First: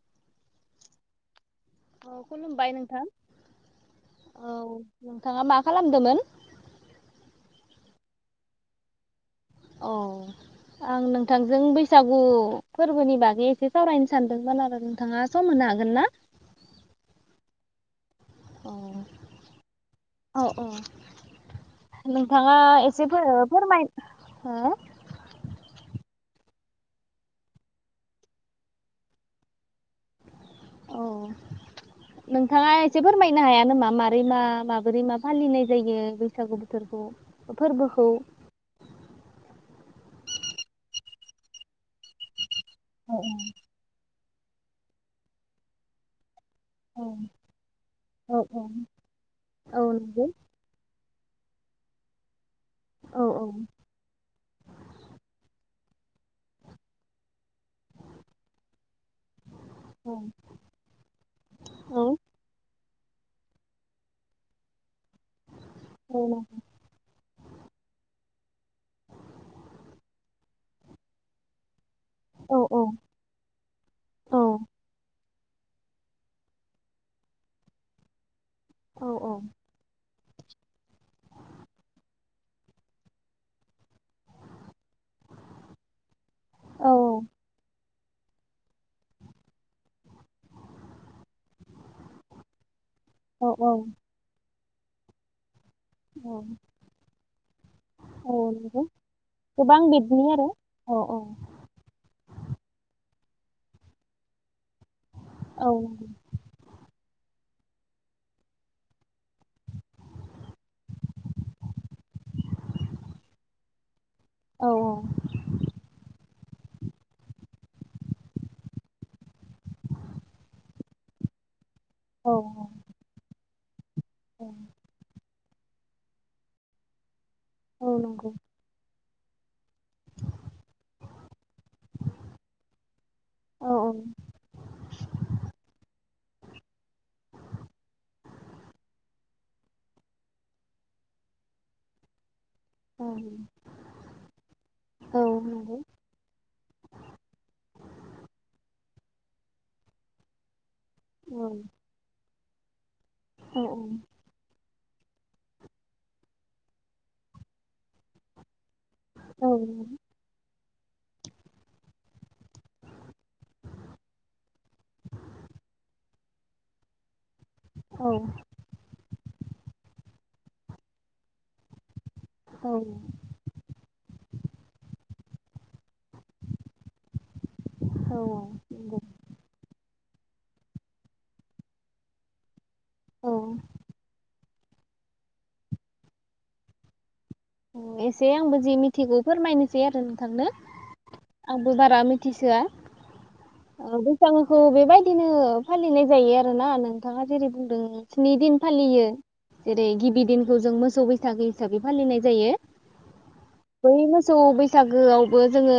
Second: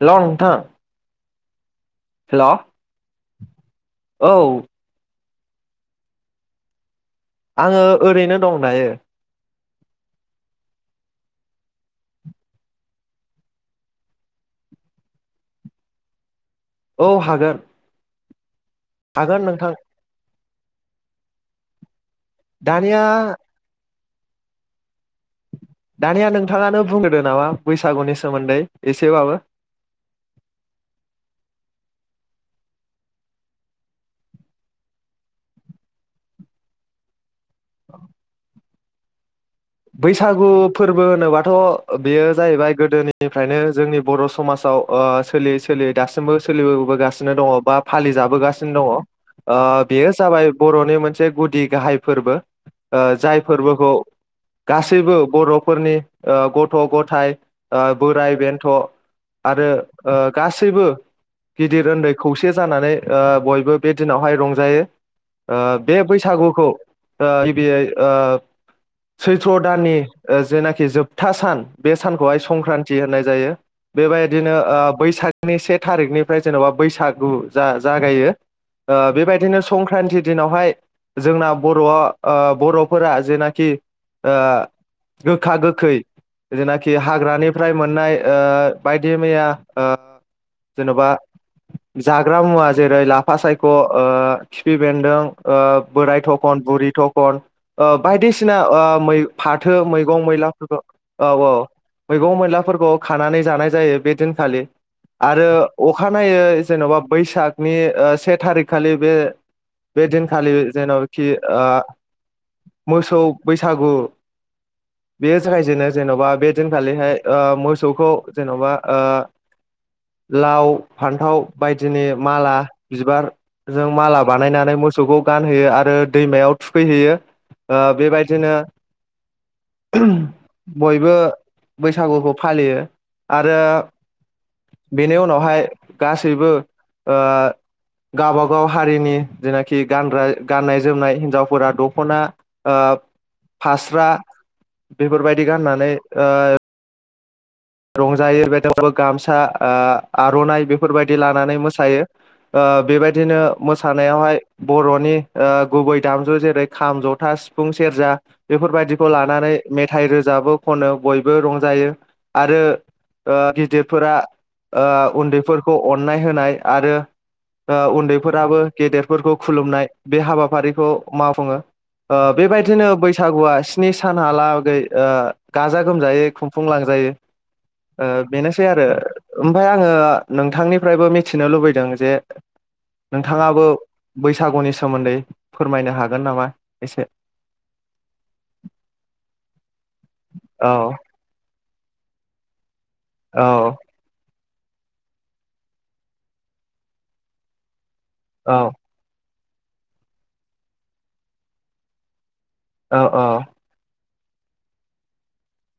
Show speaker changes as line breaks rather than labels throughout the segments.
हेल' नोंथां।
औ
हेल'
खुलुमबाय
औ
नोंथां औ नोंथाङा मा खालामदोंमोन?
आङो ओरैनो दं दायो।
औ आं नोंथांजों बैसागु फोरबोनि बागै एसे सावरायनो सानदोंमोन आरो नोंथाङा सम होनो हागोन ना?
औ हागोन। हागोन नोंथां।
औ औ। नोंथाङा
दानिया
एसे फोर फोरमाय हो?
दानिया नोंथाङानो बुंगोदो नामा बैसागुनि सोमोन्दै एसेबाबो।
औ नोंथाङा एसे फोरमायनो हाया नामा माबारै मा माबोरै मा फालिनाय जायो बैसागु बोथोरखौ? फोरबोखौ?
बैसागु फोरबो होनोबाथ' बेयो जाहैबाय।
औ
गोदोनिफ्रायनो जोंनि बर' समाजाव ओ सोलियै सोलियै दासिमबो।
औ
सोलिबोबोगासिनो दङ बा फालि
औ औ
जाबोगासिनो दङ ओ
औ
बेयो
नंगौ
जाबाय बर'नि मोन से गुदि गाहाय फोरबो। ओ
औ
जाय
औ
फोरबोखौ गासैबो बर'फोरनि ओ गथ' गथाय ओ बोराय बेन्थ'आरो
औ
ओ गासैबो गिदिर
औ
उन्दै खौसे जानानै। ओ बयबो बे दिनावहाय रंजायो। ओ बे
औ
बैसागुखौ ओ गिबियै ओ सैथ्र' दाननि ओ जेनाखि जोबथा सान बे सानखौहाय
औ औ
संक्रान्ति होननाय जायो बेबायदिनो ओ बैसाग। नि से थारिखनिफ्राय जेन'बा बैसागु जा-जागायो। ओ
औ
बेबायदिनो संक्रान्ति। दिनावहाय जोंना बर' ओ बर'फोरा जेनाखि। ओ गोखा गोखै जेनाखि
औ
हाग्रानिफ्राय मोन नाय ओ बायदि मैया ओ जेनबा जाग्रा मुवा। जेरै लाफा सायख ओ खिफि बेन्दों। ओ बोराय
औ
थखन बुरि थखन ओ
औ
बायदिसिना
नंगौ
ओ मै फाथो
गोबां बिदनि
मैगं
आरो
मैलाफोरखौ औ औ मैगं मैलाफोरखौ। खानानै जानाय जायो बे दिनखालि। आरो
औ
अखानायनायै जेनबा बैसाग। नि ओ से थारिक खालि बे बे दिनखालि जेनखि ओ मोसौ बै सागु।
औ
बेयो जागायजेनो जेनबा बे। दिनखालिहाय ओ मोसौखौ जेनबा ओ लाव फान्थाव। बायदिनि
औ
माला बिबार। जों माला
औ
बानायनानै मोसौखौ। गानहोयो आरो दैमायाव थुखैहैयो। ओ
औ
बेबाय
नंगौ
बिदिनो बयबो बैसागुखौ फालियो आरो
औ
बेनि उनावहाय गासैबो ओ गाबागाव हारिनि जेनाखि गानग्रा गाननाय जोमनाय हिनजावफोरा दख'ना ओ
औ
फास्रा
औ
बेफोरबायदि
नंगौ
गाननानै ओ रंजायो [unintelligible] गामसा ओ आर'नाइ बे फोरबायदि
औ
लानानै मोसायो। ओ बेबाय दिनो
औ
मोसानायावहाय बर'नि ओ गुबै दामजु जेरै खाम, जथा, सिफुं, सेरजा बेफोरबायदिखौ लानानै
औ नंगौ
मेथाइ रोजाबो खनो बयबो रंजायो। आरो ओ गिदिरफोरा ओ उन्दैफोरखौ अन्नाय होनाय आरो ओ उन्दैफोराबो गेदेर फोरखौ खुलुमनाय बे हाबाफारिखौ मावफुङो। ओ बेबायदिनो बैसागुआ स्नि सानहालागै ओ गाजा गोमजायै खुंफुंलांजायो। ओ बेनोसै आरो
औ
ओमफ्राय आङो नोंथांनिफ्रायबो मिथिनो लुबैदों जे
औ
नोंथाङाबो बैसा गुनि सोमोन्दै फोरमायनो हागोन नामा एसे?
एसे आंबो जि मिथिगौ फोरमायनोसै आरो नोंथांनो।
औ
[unintelligible] बारा मिथिसोआ।
औ
औ बैसागु खौ बेबायदिनो फालिनाय जायो आरोना नोंथाङा जेरै बुंदों स्नि दिन
औ
फालियो। जेरै गिबि दिनखौ जों मोसौ बैसागो हिसाबै फालिनाय जायो।
औ औ।
बे मोसौ बैसागोआवबो जोङो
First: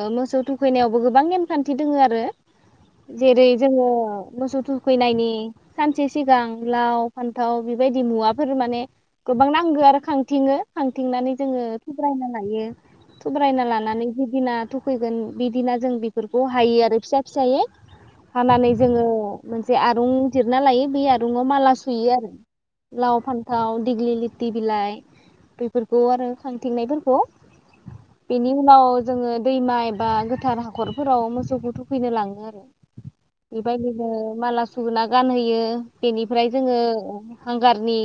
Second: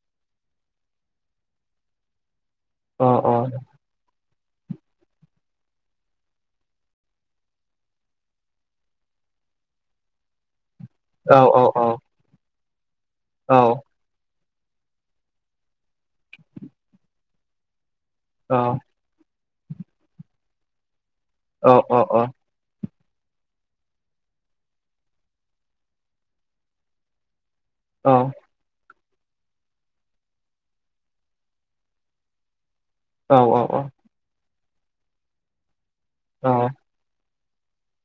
ओ मोसौ थुखैनायावबो गोबां नेमखान्थि दोङो आरो
औ
जेरै जोङो मोसौ थुखैनायनि सानसे सिगां लाव फान्थाव बेबायदि मुवाफोर माने गोबां नांगौ आरो खां थिङो।
औ
खांथिंनानै
औ
जोङो
औ
थुब्रायना लायो। थुब्रायना लानानै जिदिना थुखैगोन बिदिना जों बेफोरखौ हायो आरो फिसा फिसायै
औ
हानानै जोङो मोनसे आरुं जिरना लायो बेै आर दुआव
औ
माला
औ
सुयो आरो। लाव, फान्थाव, दिेग्लि लिथि बिलाइ बेफोरखौ आरो खांथिंनायफोरखौ बिनि उनाव जोङो दैमा एबा गोथार हाखरफोराव मोसौखौ थुखैनो लाङो आरो।
औ
बेबादिनो माला सुना गानहोयो। बेनिफ्राय जोङो हांगारनि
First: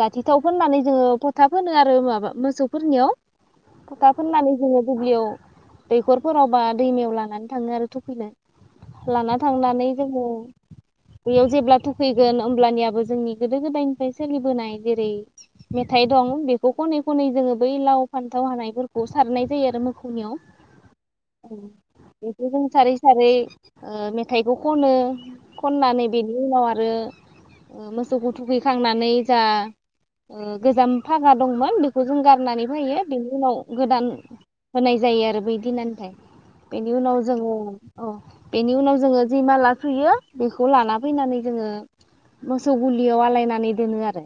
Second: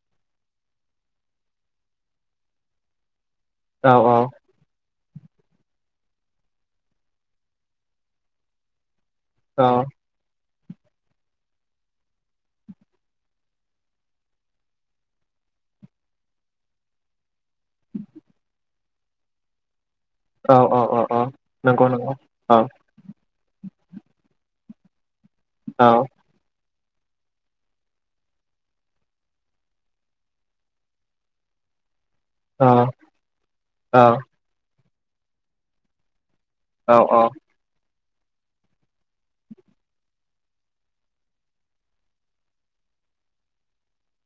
जाथिथाव फोननानै जोङो फथा फोनो आरो माबा मोसौफोरनियाव। फथा फुननानै जोङो दुब्लियाव दैखरफोराव बा दैमायाव लानानै थाङो आरो थुफिनो। लाना थांनानै जोङो बेयाव जेब्ला थुखैगोन होमब्लानियाबो जोंनि गोदो गोदायनिफ्राय सोलिबोनाय जेरै मेथाइ दं बेखौ खनै खनै जोङो बै लाव फान्थाव हानायफोरखौ सारनाय जायो आरो मोखौनियाव।
औ औ औ नंगौ नंगौ
बेखौ
औ
जों सारै सारै ओ मेथाइबो खनो
औ
खननानै बिनि उनाव आथ रो मोसौखौ थुखैखांनानै जा ओ गोजाम फागा दंमोन बे खौ जों गारनानै फैयो बिनि उनाव
औ
गोदान होनाय जायो आरो बै दिनानिफ्राय। बेनि
औ
उनाव जोङो अ बेनि उनाव जोङो जि माला थुयो बेखौ लाना फैनानै जोङो मोसौ गुलियाव आलायनानै दोनो आरो।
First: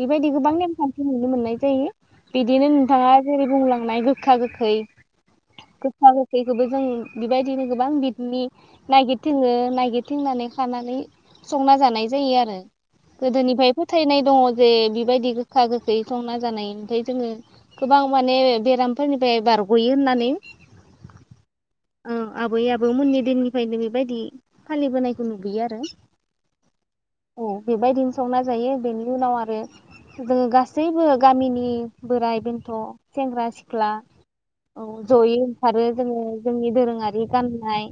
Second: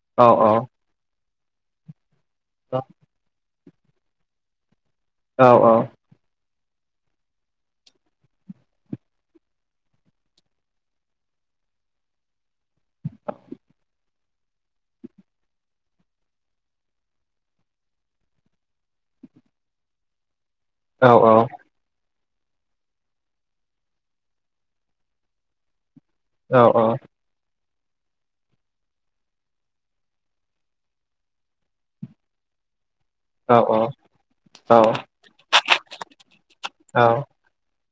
बेबायदि
औ
गोबां नेमखान्थि नुनो मोननाय जायो। बिदिनो नोंथाङा जेरै बुंलां नाय गोखा गोखै गोखा गोखै खोबो जों बेबायदिनो गोबां बिथनि नागिरथिङो नायगिरथिंनानै खानानै संना जानाय जायो आरो। गोदोनिफ्राय फोथायनाय दङ' जे बिबायदि गोखा गोखै संना जानाय ओमफ्राय जोङो गोबां माने बेरामफोरनिफ्राय बारग'यो होननानै।
औ औ।
औ आबै आबौ मोननि दिननिफ्रायनो बेबायदि फालिबोनायखौ नुबोयो आरो।
औ औ
औ बेबायदिनो संना जायो बेनि उनाव आ रो जोङो गासैबो गामिनि बोराइ बेन्थ' सेंग्रा सिख्ला औ जयै ओंखारो जोङो जोंनि दोरोङारि गाननाय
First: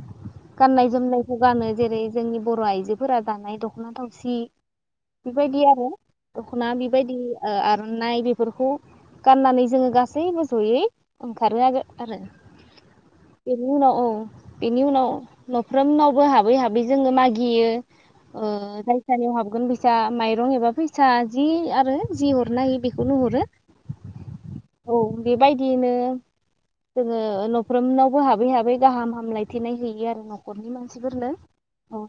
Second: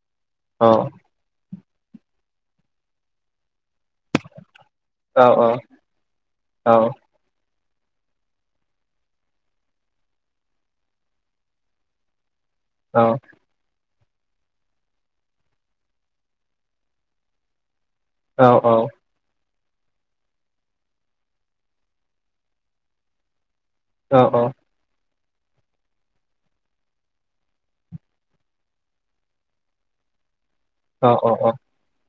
गाननाय जोमनायफोर गानो जेरै जोंनि बर' आइजोफोरा दानाय दख'ना थावसि
औ
बेबायदि आरो।
औ
दख'ना बेबायदि। ओ आर'नाइ बेफोरखौ गाननानै जोङो गासैबो जयै ओंखारो आरो आरो।
औ
बिनि उनाव औ बिनि उनाव न'फ्रोमनावबो हाबै हाबै जोङो मागियो।
औ
ओ जाय सानियाव हाबगोन बि सा माइरं एबा फैसा फिसा जि आरो जि उरनाय हायो बेखौनो हरो।
औ औ
औ बेबायदियैनो जोङो न'फ्रोमनावबो हाबै हाबै गाहाम हामलायथिनाय हैयो आरो न' नख'रनि
औ
मानसिफोरनो औ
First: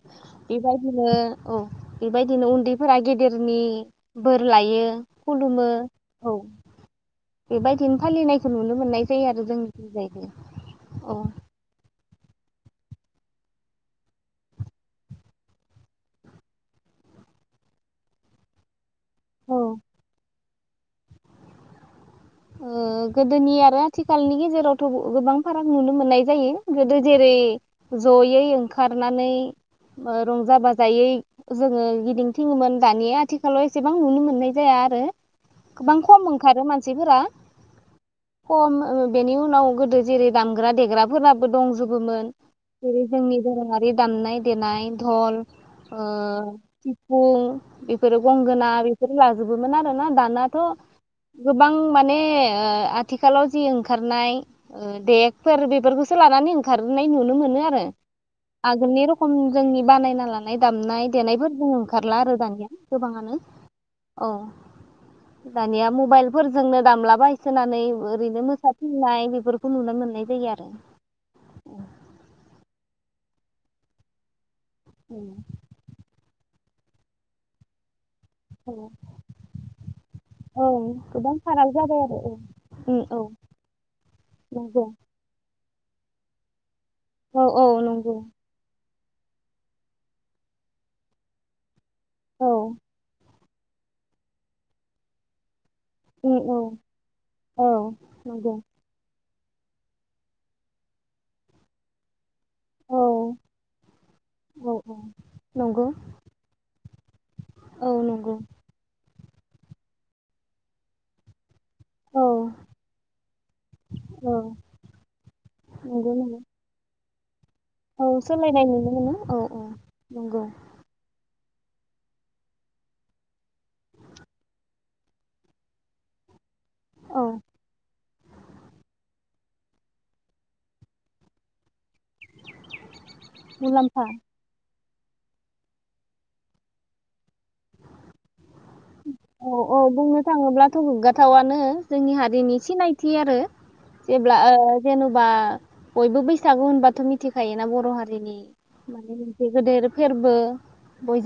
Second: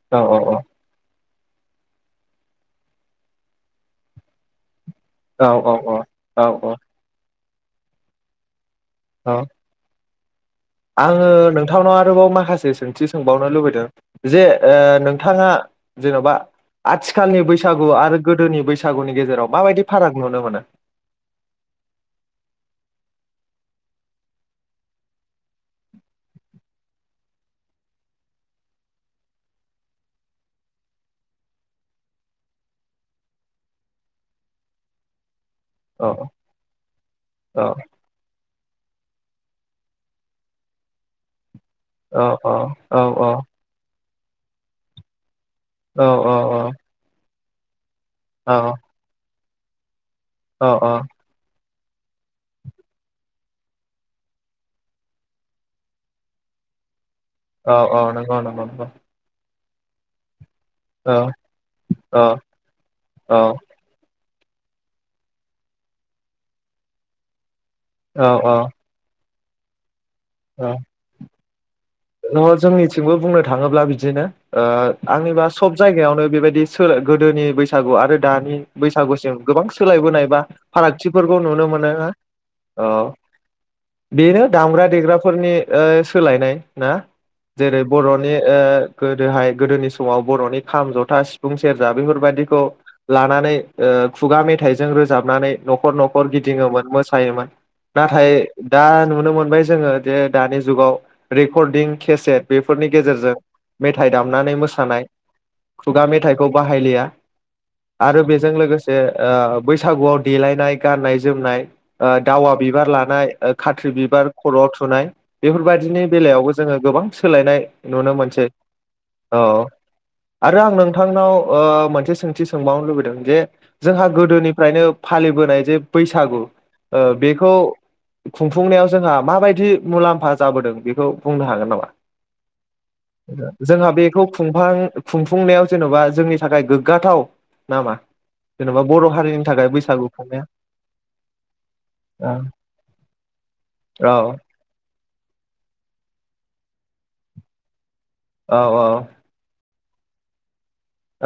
बेबायदिनो औ बेबायदिनो उन्दैफोरा गेदेरनि बोर लायो
औ
खुलुमो
औ औ औ औ
बेबायदिनो फालिनायखौ नुनो मोननाय जायो आरो जोंनिथिंजाय।
आङो नोंथांनाव बोबाव माखासे सोंथि सोंबावनो लुबैदों जे ओ नोंथाङा जेन'बा आथिखालनि बैसागु आरो गोदोनि बैसागु बैसागुनि गेजेराव
औ
माबायदि फाराग नुनो मोनो?
ओ गोदोनि आरो आथिखालनि गेजेरावथ' गोबां फाराग नुनो मोननाय जायो गोदो जेरै जयै ओंखारनानै ओ रंजा बाजायै जोङो गिदिंथिङोमोन दानिया आथिखालाव एसेबां नुनो मोननाय जाया आरो। गोबां खम ओंखारो मानसिफोरा
ओ
खम बेनि उनाव गोदो जेरै दामग्रा देग्रा फोरा
औ
दंजोबोमोन
औ औ
जेरै जोंनि धोरोमारि दामनाय देनाय धल,
औ
ओ
औ
थिफुं, इब इफोर गंगोना बेफोर [unintelligible] इबोमोन आरो ना दा दाथ'
औ
गोब [unintelligible] माने ओ आथिखालाव जि ओंखारनाय देगफोर बेफोरखौसो लानानै ओंखारनाय नुनो मोनो
औ
आरो
औ नंगौ नंगौ नंगौ
आगोलनि रखम जोंनि बानायना लानाय नाय दामनाय
औ
देनायफोरखौ ओंखारला आरो
औ
दानिया गोबाङानो अ दानिया मबाइलफोर जोंनो दामलाबाय नानै
औ
ओरैनो मोसाथिंनाय फोरखौ नुनो मोननाय जायो आरो
अ नङा जोंनिथिंबो बुंनो थाङोब्ला बिदिनो ओ आंनिबा सब जायगायावनो बेबायदि सोलो गोदोनि बैसागु आरो दानि बैसागुसिम गोबां सोलायबोनाय बा
औ गोबां
फारागथिफोरखौ नुनो
फाराग
मोनो।
जाबाय
हो?
आरो औ उम
ओ
औ
बेनो
नंगौ
दामग्रा, देग्रा बे ओ सोलायनाय ना
औ औ
जेरै
नंगौ
बर'नि ओ गोदोहाय गोदोनि समाव बर'नि खाम, जथा, सिफुं, सेर जा
औ
बेफोरबायदिखौ लानानै ओ खुगा मेथाइजों रोजाबनानै न'खर न'खर
उम औ
गिदिङोमोन मोसायोमोन
औ
नाथाय
नंगौ
दा नुनो मोन [unintelligible] जोङो जे दानि जुगाव रेकर्डिं केसेट बेफोरनि
औ
गेजेरजों मेथाइ दामनानै
औ औ
मोसानाय
नंगौ
खुगा मेथाइखौ बाहायलिया।
औ
आरो
नंगौ
बेजों लोगोसे ओ बैसागुआव देलायनाय गाननाय जोमनाय ओ
औ
दावा बिबार लानाय, ओ खाथ्रि बिबार
औ
खर' थु थुनाय बेफोरबायदिनि
नंगौ नंगौ
बेलायावबो जोङो गोबां सोलायनाय नुनो
औ
मोनसै।
सोलायनाय नुनो मोनो औ
ओ
औ नंगौ
आरो आं नोंथांनाव ओ मोनसे सोंथि सोंबावनो लुबैदों जे जोंहा गोदोनिफ्रायनो फालिबोनाय जे बैसागु ओ
औ
बेखौ खुंफुंनायाव जोंहा माबायदि मुलाम्फा जाबोदों बेखौ बुंनो हागोन नामा? जोंहा
मुलाम्फा
बेखौ खुंफां खुंफुंनायाव जेन'बा जोंनि थाखाय गोगाथाव नामा? जेन'बा बर' हारिनि
औ
थाखाय
औ
बैसागु
बुंनो
खुंनाया
थाङोब्लाथ' गोगाथावनो जोंनि
औ
हारिनि सिनायथि आरो जेब्ला ओ जेन'बा बयबो बैसागु होनबाथ' मिथिखायोना बर' हारिनि
औ
देरसिन फोरबो होनना नि माने मोनसे गेदेर फोरबो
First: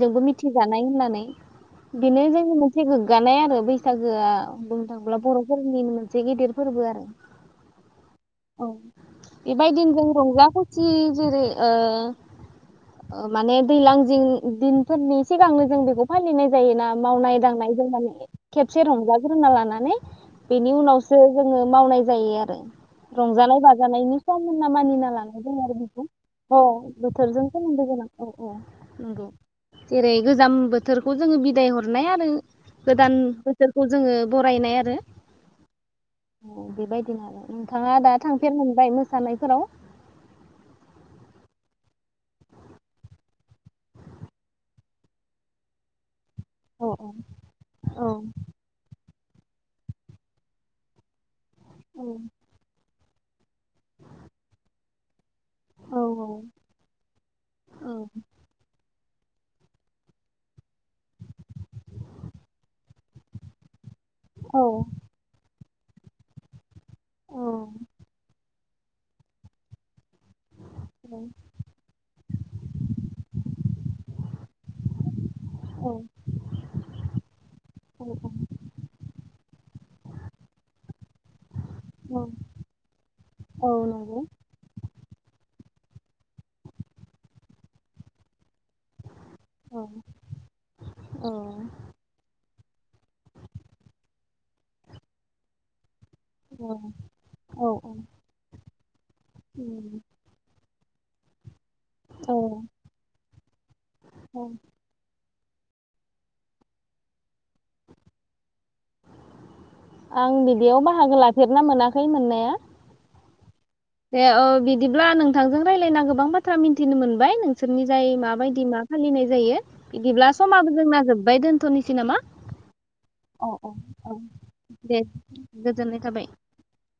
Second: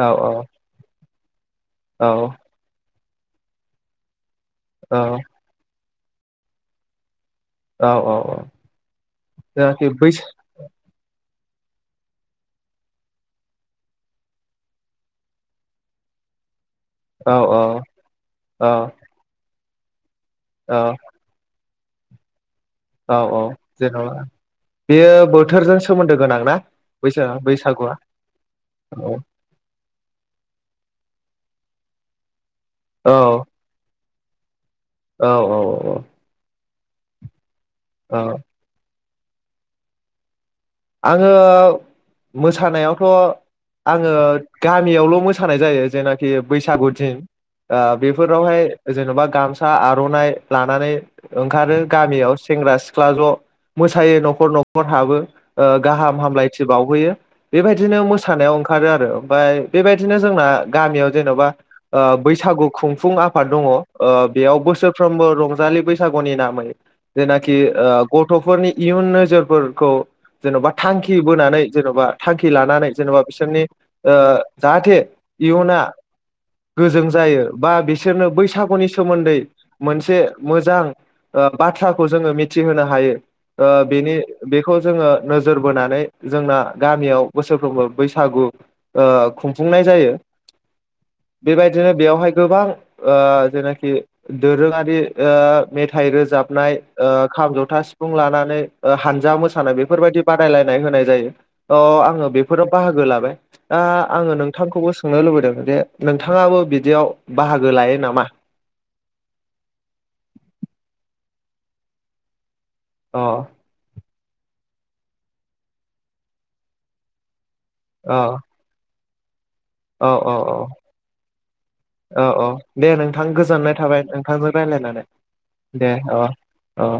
औ
मिथिजानाय होननानै
औ
बिनो जोंनि मोनसे गोगानाय आरो बैसागोआ। बुंनो थांब्ला
औ
बर'फोरनिनो मोनसे गेदेर फोरबो एसे गेदेर फोरबो आरो
औ
औ
जाहाथे
बेबायदिनो जों
बै
रंजा खुसि जेरै ओ ओ माने दैज्लां जिं दिनफोरनि सिगांनो जों बेखौ फालिनाय जायो जोङो
औ
मावनाय दांनायजों माने
औ
खेबसे रंजाग्रोना लानाय जायो बेनि
औ
उनावसो जोङो मावनाय जायो आरो
औ औ
रंजानाय
जेन'बा
बाजानायनि सम होनना मानिना
बेयो
लानाय दं आरो
बोथोरजों
बेखौ
सोमोन्दो गोनां ना
औ
बैसाग
बोथोरजों सोमोनदो
बैसागुआ
गोनां औ औ
औ
नंगौ जेरै गोजां बोथोर बेखौ जोङो बिदाय हरनाय आरो गोदान बोसोरखौ जोङो बरायनाय आरो
औ औ औ औ
बेबायदिनो आरो नोंथाङा दा थांफेरनो मोनबाय नामा सानायफोराव
आङो मोसानायावथ' आङो गामियावल' मोसानाय जायो जेनाखि बैसागु
औ
थिं
औ
बेफोरावहाय जेन'बा गामसा आर'नाइ लानानै ओंखारो गामियाव सेंग्रा सिख्ला ज' मोसायो न'खर न'खर हाबो। ओ
औ
गाहाम हामलायथि बावहोयो बेबायदिनो मोसानायाव ओंखारो आरो ओमफाय बेबायदिनो जोंना गामियाव जेन'बा बैसागु खुंफुं आफाद दङ ओ बेयाव
औ
बोसोरफ्रोमबो रंजायो रंजालि बैसागुनि नामै
औ
जेनाखि गथ'फोरनि इयुन नोजोरफोरखौ जेन'बा
औ
थांखि बोनानै जेन'बा थांखि लानानै जेनेबा बिसोरनि ओ- जाहाथे इयुना गोजों जायो बा
औ
बिसोरनो बैसागुनि सोमोन्दै मोनसे मोजां। औ बाथ्राखौ जोङो मिथिहोनो हायो
औ
ओ-बेनि
नंगौ
बेखौ जोङो। फोरबो बोनानै जोंना गामियाव बोसोरफ्रोमबो बैसागु। ओ-
औ
खुंफुंनाय जायो
औ
बेबायदिनो बेयावहाय। गोबां ओ- जेनाखि दोरोङारि ओ- मेथ थाइ
औ
रोजाबनाय ओ-खाम
औ
जथा सिफुं लानानै। हानजा मोसानाय बे। फोरबायदि बादायलायनाय होनाय। जायो। अ आङो बेफोराव बाहागो लाबाय आ- आङो नोंथांखौबो सोंनो लुबैदों? दे नोंथाङाबो बिदियाव। बाहागो लायो नामा?
फेरनो मोनाखै मोननाया।
अ
दे औ बिदिब्ला नोंथांजों रायज्लायना गोबां बाथ्रा मिन्थिनो मोनबाय नों। बिसोरनि जाय माबायदि मा? फालिनाय जायो। बिदिब्ला समाबो जोंना जोब्बाय दोनथ'नोसै नामा
औ-औ-औ-औ-औ दे नोंथां
औ औ
गोजोननाय थाबाय
औ
नोंथांजों
दे
रायज्लायनानै दे
गोजोननाय थाबाय
ओ-ओ।